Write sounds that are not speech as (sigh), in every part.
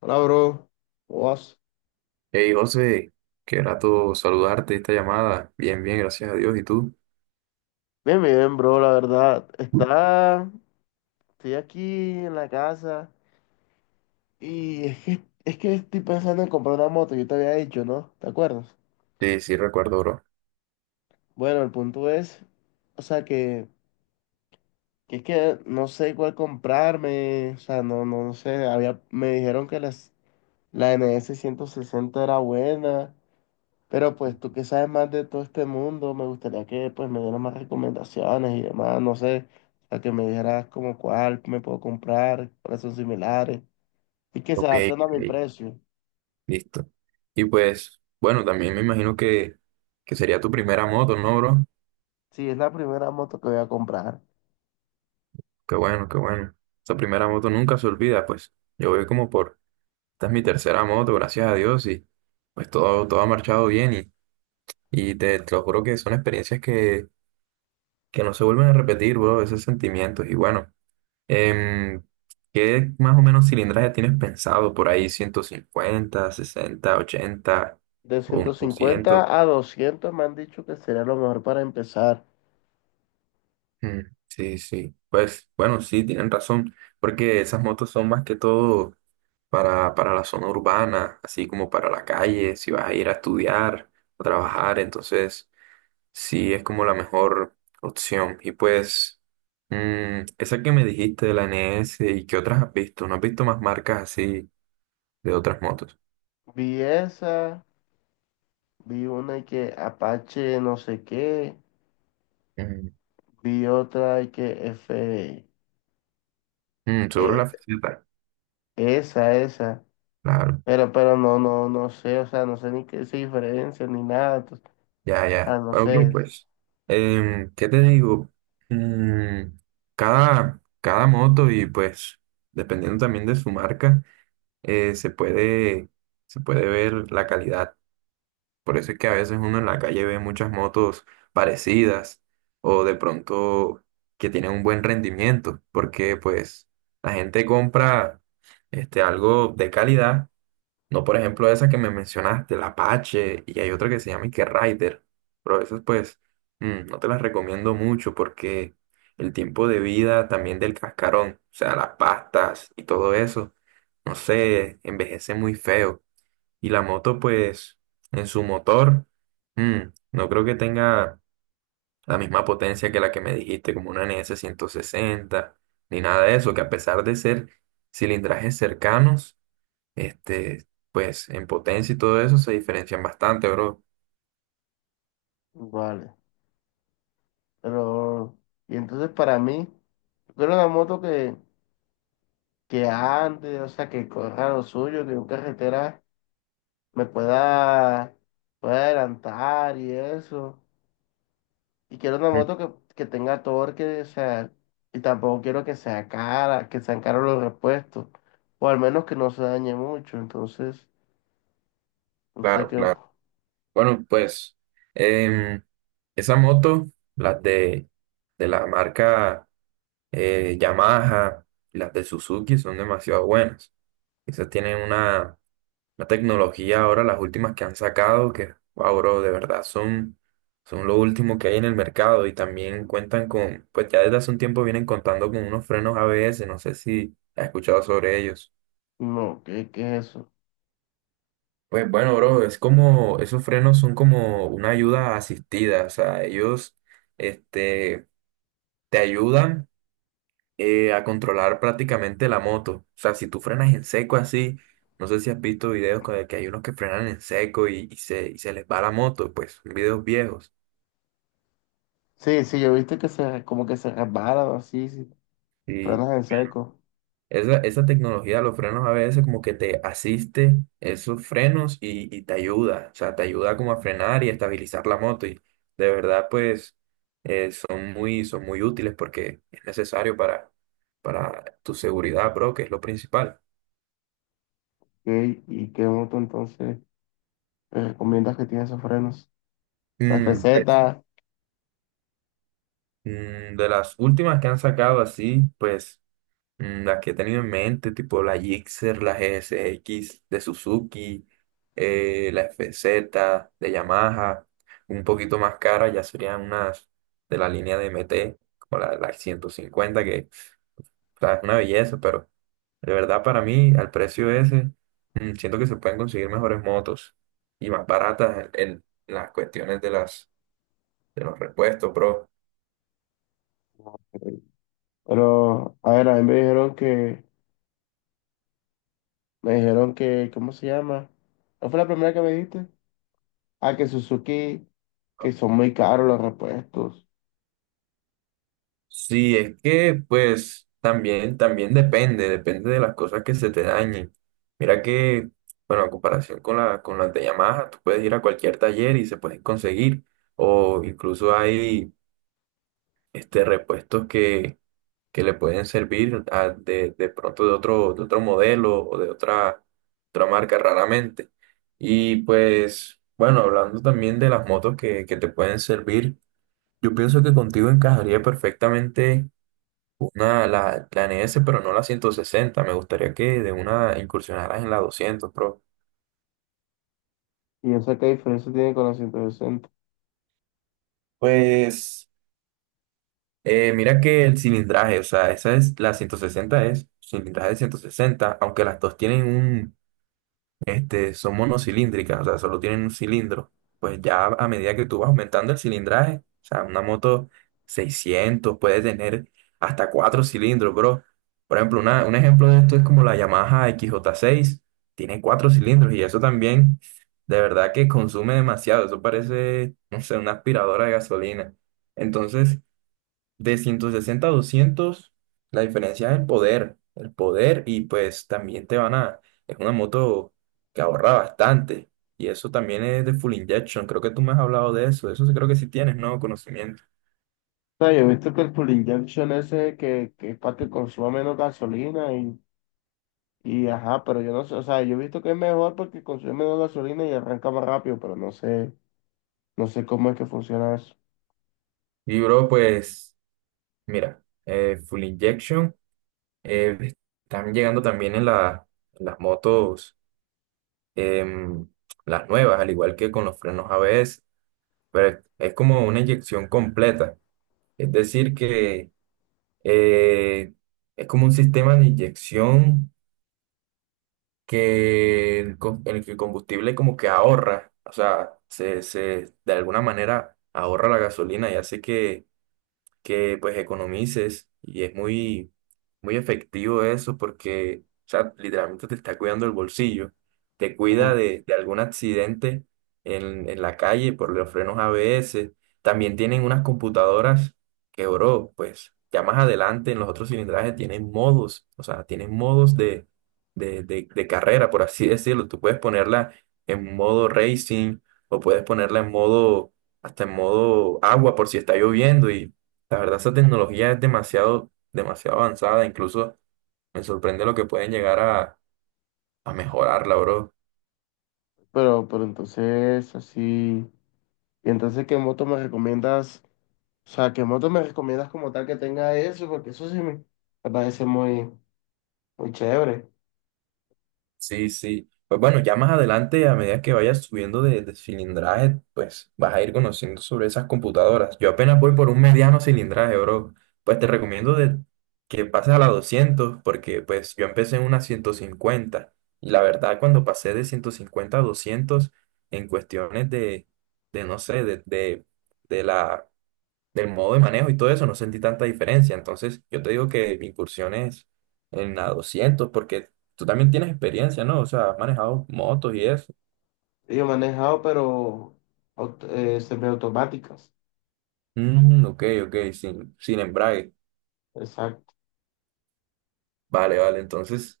Hola, bro. ¿Cómo vas? Hey José, qué grato saludarte esta llamada. Bien, bien, gracias a Dios. ¿Y tú? Bien, bien, bro, la verdad. Estoy aquí en la casa y es que estoy pensando en comprar una moto, yo te había dicho, ¿no? ¿Te acuerdas? Sí, sí, recuerdo, bro. Bueno, el punto es, o sea, que es que no sé cuál comprarme, o sea, no, no, no sé, había, me dijeron que la n s NS sesenta era buena. Pero pues tú que sabes más de todo este mundo, me gustaría que pues me dieras más recomendaciones y demás, no sé, a que me dijeras como cuál me puedo comprar, cuáles son similares y que se Ok, adapten a mi ok, precio. listo. Y pues, bueno, también me imagino que sería tu primera moto, ¿no, bro? Si es la primera moto que voy a comprar, Qué bueno, qué bueno. Esa primera moto nunca se olvida, pues. Yo voy como por, esta es mi tercera moto, gracias a Dios, y pues todo ha marchado bien. Y te lo juro que son experiencias que no se vuelven a repetir, bro, esos sentimientos. Y bueno. Em, ¿Qué más o menos cilindraje tienes pensado por ahí? ¿150, 60, 80 de o ciento unos 200? cincuenta a 200 me han dicho que sería lo mejor para empezar. Mm, sí, sí. Pues bueno, sí, tienen razón, porque esas motos son más que todo para la zona urbana, así como para la calle, si vas a ir a estudiar o trabajar, entonces sí es como la mejor opción. Y pues esa que me dijiste de la N S y qué otras has visto, ¿no has visto más marcas así de otras motos? Vi esa, vi una y que Apache no sé qué, vi otra y que F, Mm, seguro eh, la faceta. esa, esa. Claro, Pero no, no, no sé, o sea, no sé ni qué se diferencia ni nada, entonces, ya, ah, ya. no Bueno, sé, pues, ¿qué te digo? Mm, cada moto y pues, dependiendo también de su marca, eh, se puede, se puede ver la calidad. Por eso es que a veces uno en la calle ve muchas motos parecidas o de pronto que tienen un buen rendimiento, porque pues la gente compra este, algo de calidad. No, por ejemplo, esa que me mencionaste, la Apache, y hay otra que se llama Ike Rider, pero esas pues no te las recomiendo mucho porque el tiempo de vida también del cascarón, o sea, las pastas y todo eso, no sé, envejece muy feo. Y la moto pues en su motor, mm, no creo que tenga la misma potencia que la que me dijiste, como una NS sesenta ni nada de eso, que a pesar de ser cilindrajes cercanos, este, pues en potencia y todo eso se diferencian bastante, bro. vale, pero, y entonces para mí, yo quiero una moto que, ande, o sea, que corra lo suyo, que en carretera me pueda, pueda adelantar y eso, y quiero una Mm, moto que tenga torque, o sea, y tampoco quiero que sea cara, que sean caros los repuestos, o al menos que no se dañe mucho, entonces, no sé claro, qué, claro. Bueno, pues em, esa moto, las de la marca Yamaha y las de Suzuki son demasiado buenas. Esas tienen una tecnología ahora, las últimas que han sacado, que, wow, bro, de verdad son lo último que hay en el mercado y también cuentan con, pues ya desde hace un tiempo vienen contando con unos frenos ABS, no sé si has escuchado sobre ellos. no, qué es eso. Pues bueno, bro, es como, esos frenos son como una ayuda asistida, o sea, ellos, este, te ayudan a controlar prácticamente la moto. O sea, si tú frenas en seco así, no sé si has visto videos con el que hay unos que frenan en seco y se les va la moto, pues son videos viejos. Sí, sí, yo viste que como que se resbala así, sí, frenas en seco. Esa tecnología, los frenos a ABS como que te asiste esos frenos y te ayuda, o sea, te ayuda como a frenar y a estabilizar la moto y de verdad pues son muy útiles porque es necesario para tu seguridad, bro, que es lo principal. Y qué moto entonces te recomiendas que tiene esos frenos? La Pues, receta. De las últimas que han sacado así, pues las que he tenido en mente, tipo la Gixxer, la GSX de Suzuki, la FZ de Yamaha, un poquito más cara ya serían unas de la línea de MT, como la 150 que o sea, es una belleza, pero de verdad para mí, al precio ese, siento que se pueden conseguir mejores motos y más baratas en las cuestiones de los repuestos, bro. Pero, a ver, a mí me dijeron que, ¿cómo se llama? ¿No fue la primera que me dijiste? Ah, que Suzuki, que son muy caros los repuestos. Sí, es que pues también depende de las cosas que se te dañen. Mira que, bueno, en comparación con las de Yamaha, tú puedes ir a cualquier taller y se pueden conseguir. O incluso hay este, repuestos que le pueden servir de pronto de otro modelo o de otra marca raramente. Y pues, bueno, hablando también de las motos que te pueden servir, yo pienso que contigo encajaría perfectamente la NS, pero no la 160. Me gustaría que de una incursionaras en la 200, pro. Y eso qué diferencia tiene con la 160. Pues, mira que el cilindraje, o sea, la 160 es cilindraje de 160, aunque las dos tienen son monocilíndricas, o sea, solo tienen un cilindro. Pues ya a medida que tú vas aumentando el cilindraje, o sea, una moto 600 puede tener hasta cuatro cilindros, bro. Por ejemplo, un ejemplo de esto es como la Yamaha xj seis tiene cuatro cilindros y eso también, de verdad que consume demasiado, eso parece, no sé, una aspiradora de gasolina. Entonces, de 160 a 200 la diferencia es el poder y pues también es una moto que ahorra bastante y eso también es de full injection, creo que tú me has hablado de eso, eso sí creo que sí tienes, ¿no? Conocimiento. O sea, yo he visto que el fuel injection ese que es para que consuma menos gasolina y ajá, pero yo no sé, o sea, yo he visto que es mejor porque consume menos gasolina y arranca más rápido, pero no sé, no sé cómo es que funciona eso. Y bro, pues mira, full injection, eh, están llegando también en las motos, em, las nuevas, al igual que con los frenos a ABS, pero es como una inyección completa. Es decir, que Eh, es como un sistema de inyección en el que el combustible como que ahorra, o sea, de alguna manera ahorra la gasolina y hace que pues economices y es muy, muy efectivo eso porque, o sea, literalmente te está cuidando el bolsillo, te cuida Ujú. de algún accidente en la calle por los frenos ABS, también tienen unas computadoras que, bro, pues ya más adelante en los otros cilindrajes tienen modos, o sea, tienen modos de carrera, por así (laughs) decirlo, tú puedes ponerla en modo racing o puedes ponerla en modo hasta en modo agua por si está lloviendo y la verdad, esa tecnología es demasiado, demasiado avanzada. Incluso me sorprende lo que pueden llegar a mejorarla, bro. Pero entonces, así, y entonces, ¿qué moto me recomiendas? O sea, ¿qué moto me recomiendas como tal que tenga eso? Porque eso sí me parece muy, muy chévere. Sí, sí. Pues bueno, ya más adelante, a medida que vayas subiendo de cilindraje, pues vas a ir conociendo sobre esas computadoras. Yo apenas voy por un mediano cilindraje, bro. Pues te recomiendo que pases a la 200 porque pues yo empecé en una 150. Y la verdad, cuando pasé de 150 a 200 en cuestiones de no sé, de la del modo de manejo y todo eso, no sentí tanta diferencia. Entonces, yo te digo que mi incursión es en la 200 porque tú también tienes experiencia, ¿no? O sea, has manejado motos y eso. Yo he manejado, pero semiautomáticas. Mm, ok, ok, sin embrague. Exacto. Vale, vale, entonces.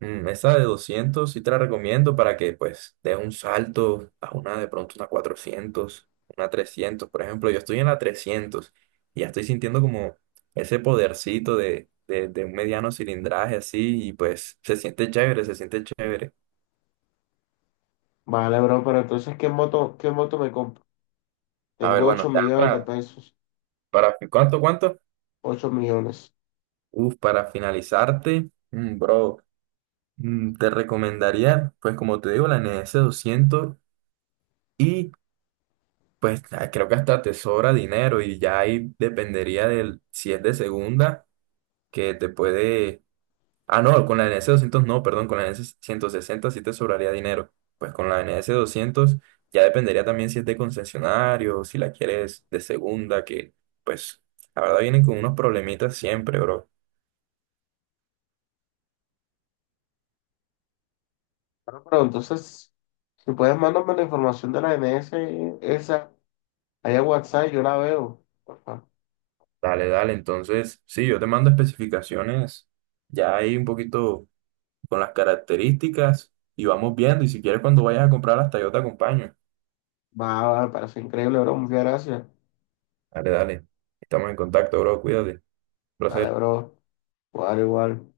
Esta de 200 sí te la recomiendo para que pues des un salto a una de pronto una cuatrocientos, una trescientos. Por ejemplo, yo estoy en la 300 y ya estoy sintiendo como ese podercito de un mediano cilindraje así y pues se siente chévere, se siente chévere. Vale, bro, pero entonces, ¿qué moto me compro? A ver, Tengo bueno, 8 ya millones de para, pesos, para ¿cuánto, cuánto? 8 millones. Uf, para finalizarte, bro, te recomendaría pues como te digo la N S 200 y pues creo que hasta te sobra dinero y ya ahí dependería del si es de segunda, que te puede. Ah, no, con la N S doscientos no, perdón, con la N S ciento sesenta sí te sobraría dinero. Pues con la N S doscientos ya dependería también si es de concesionario, si la quieres de segunda, que pues la verdad vienen con unos problemitas siempre, bro. Bueno, pero entonces, si puedes, mándame la información de la N S esa, allá en WhatsApp, yo la veo. Porfa. Dale, dale, entonces sí, yo te mando especificaciones ya ahí un poquito con las características y vamos viendo y si quieres cuando vayas a comprar hasta yo te acompaño. Va, va, me parece increíble, bro. Muchas gracias. Dale, dale. Estamos en contacto, bro. Cuídate. Dale, Placer. bro. Igual, igual.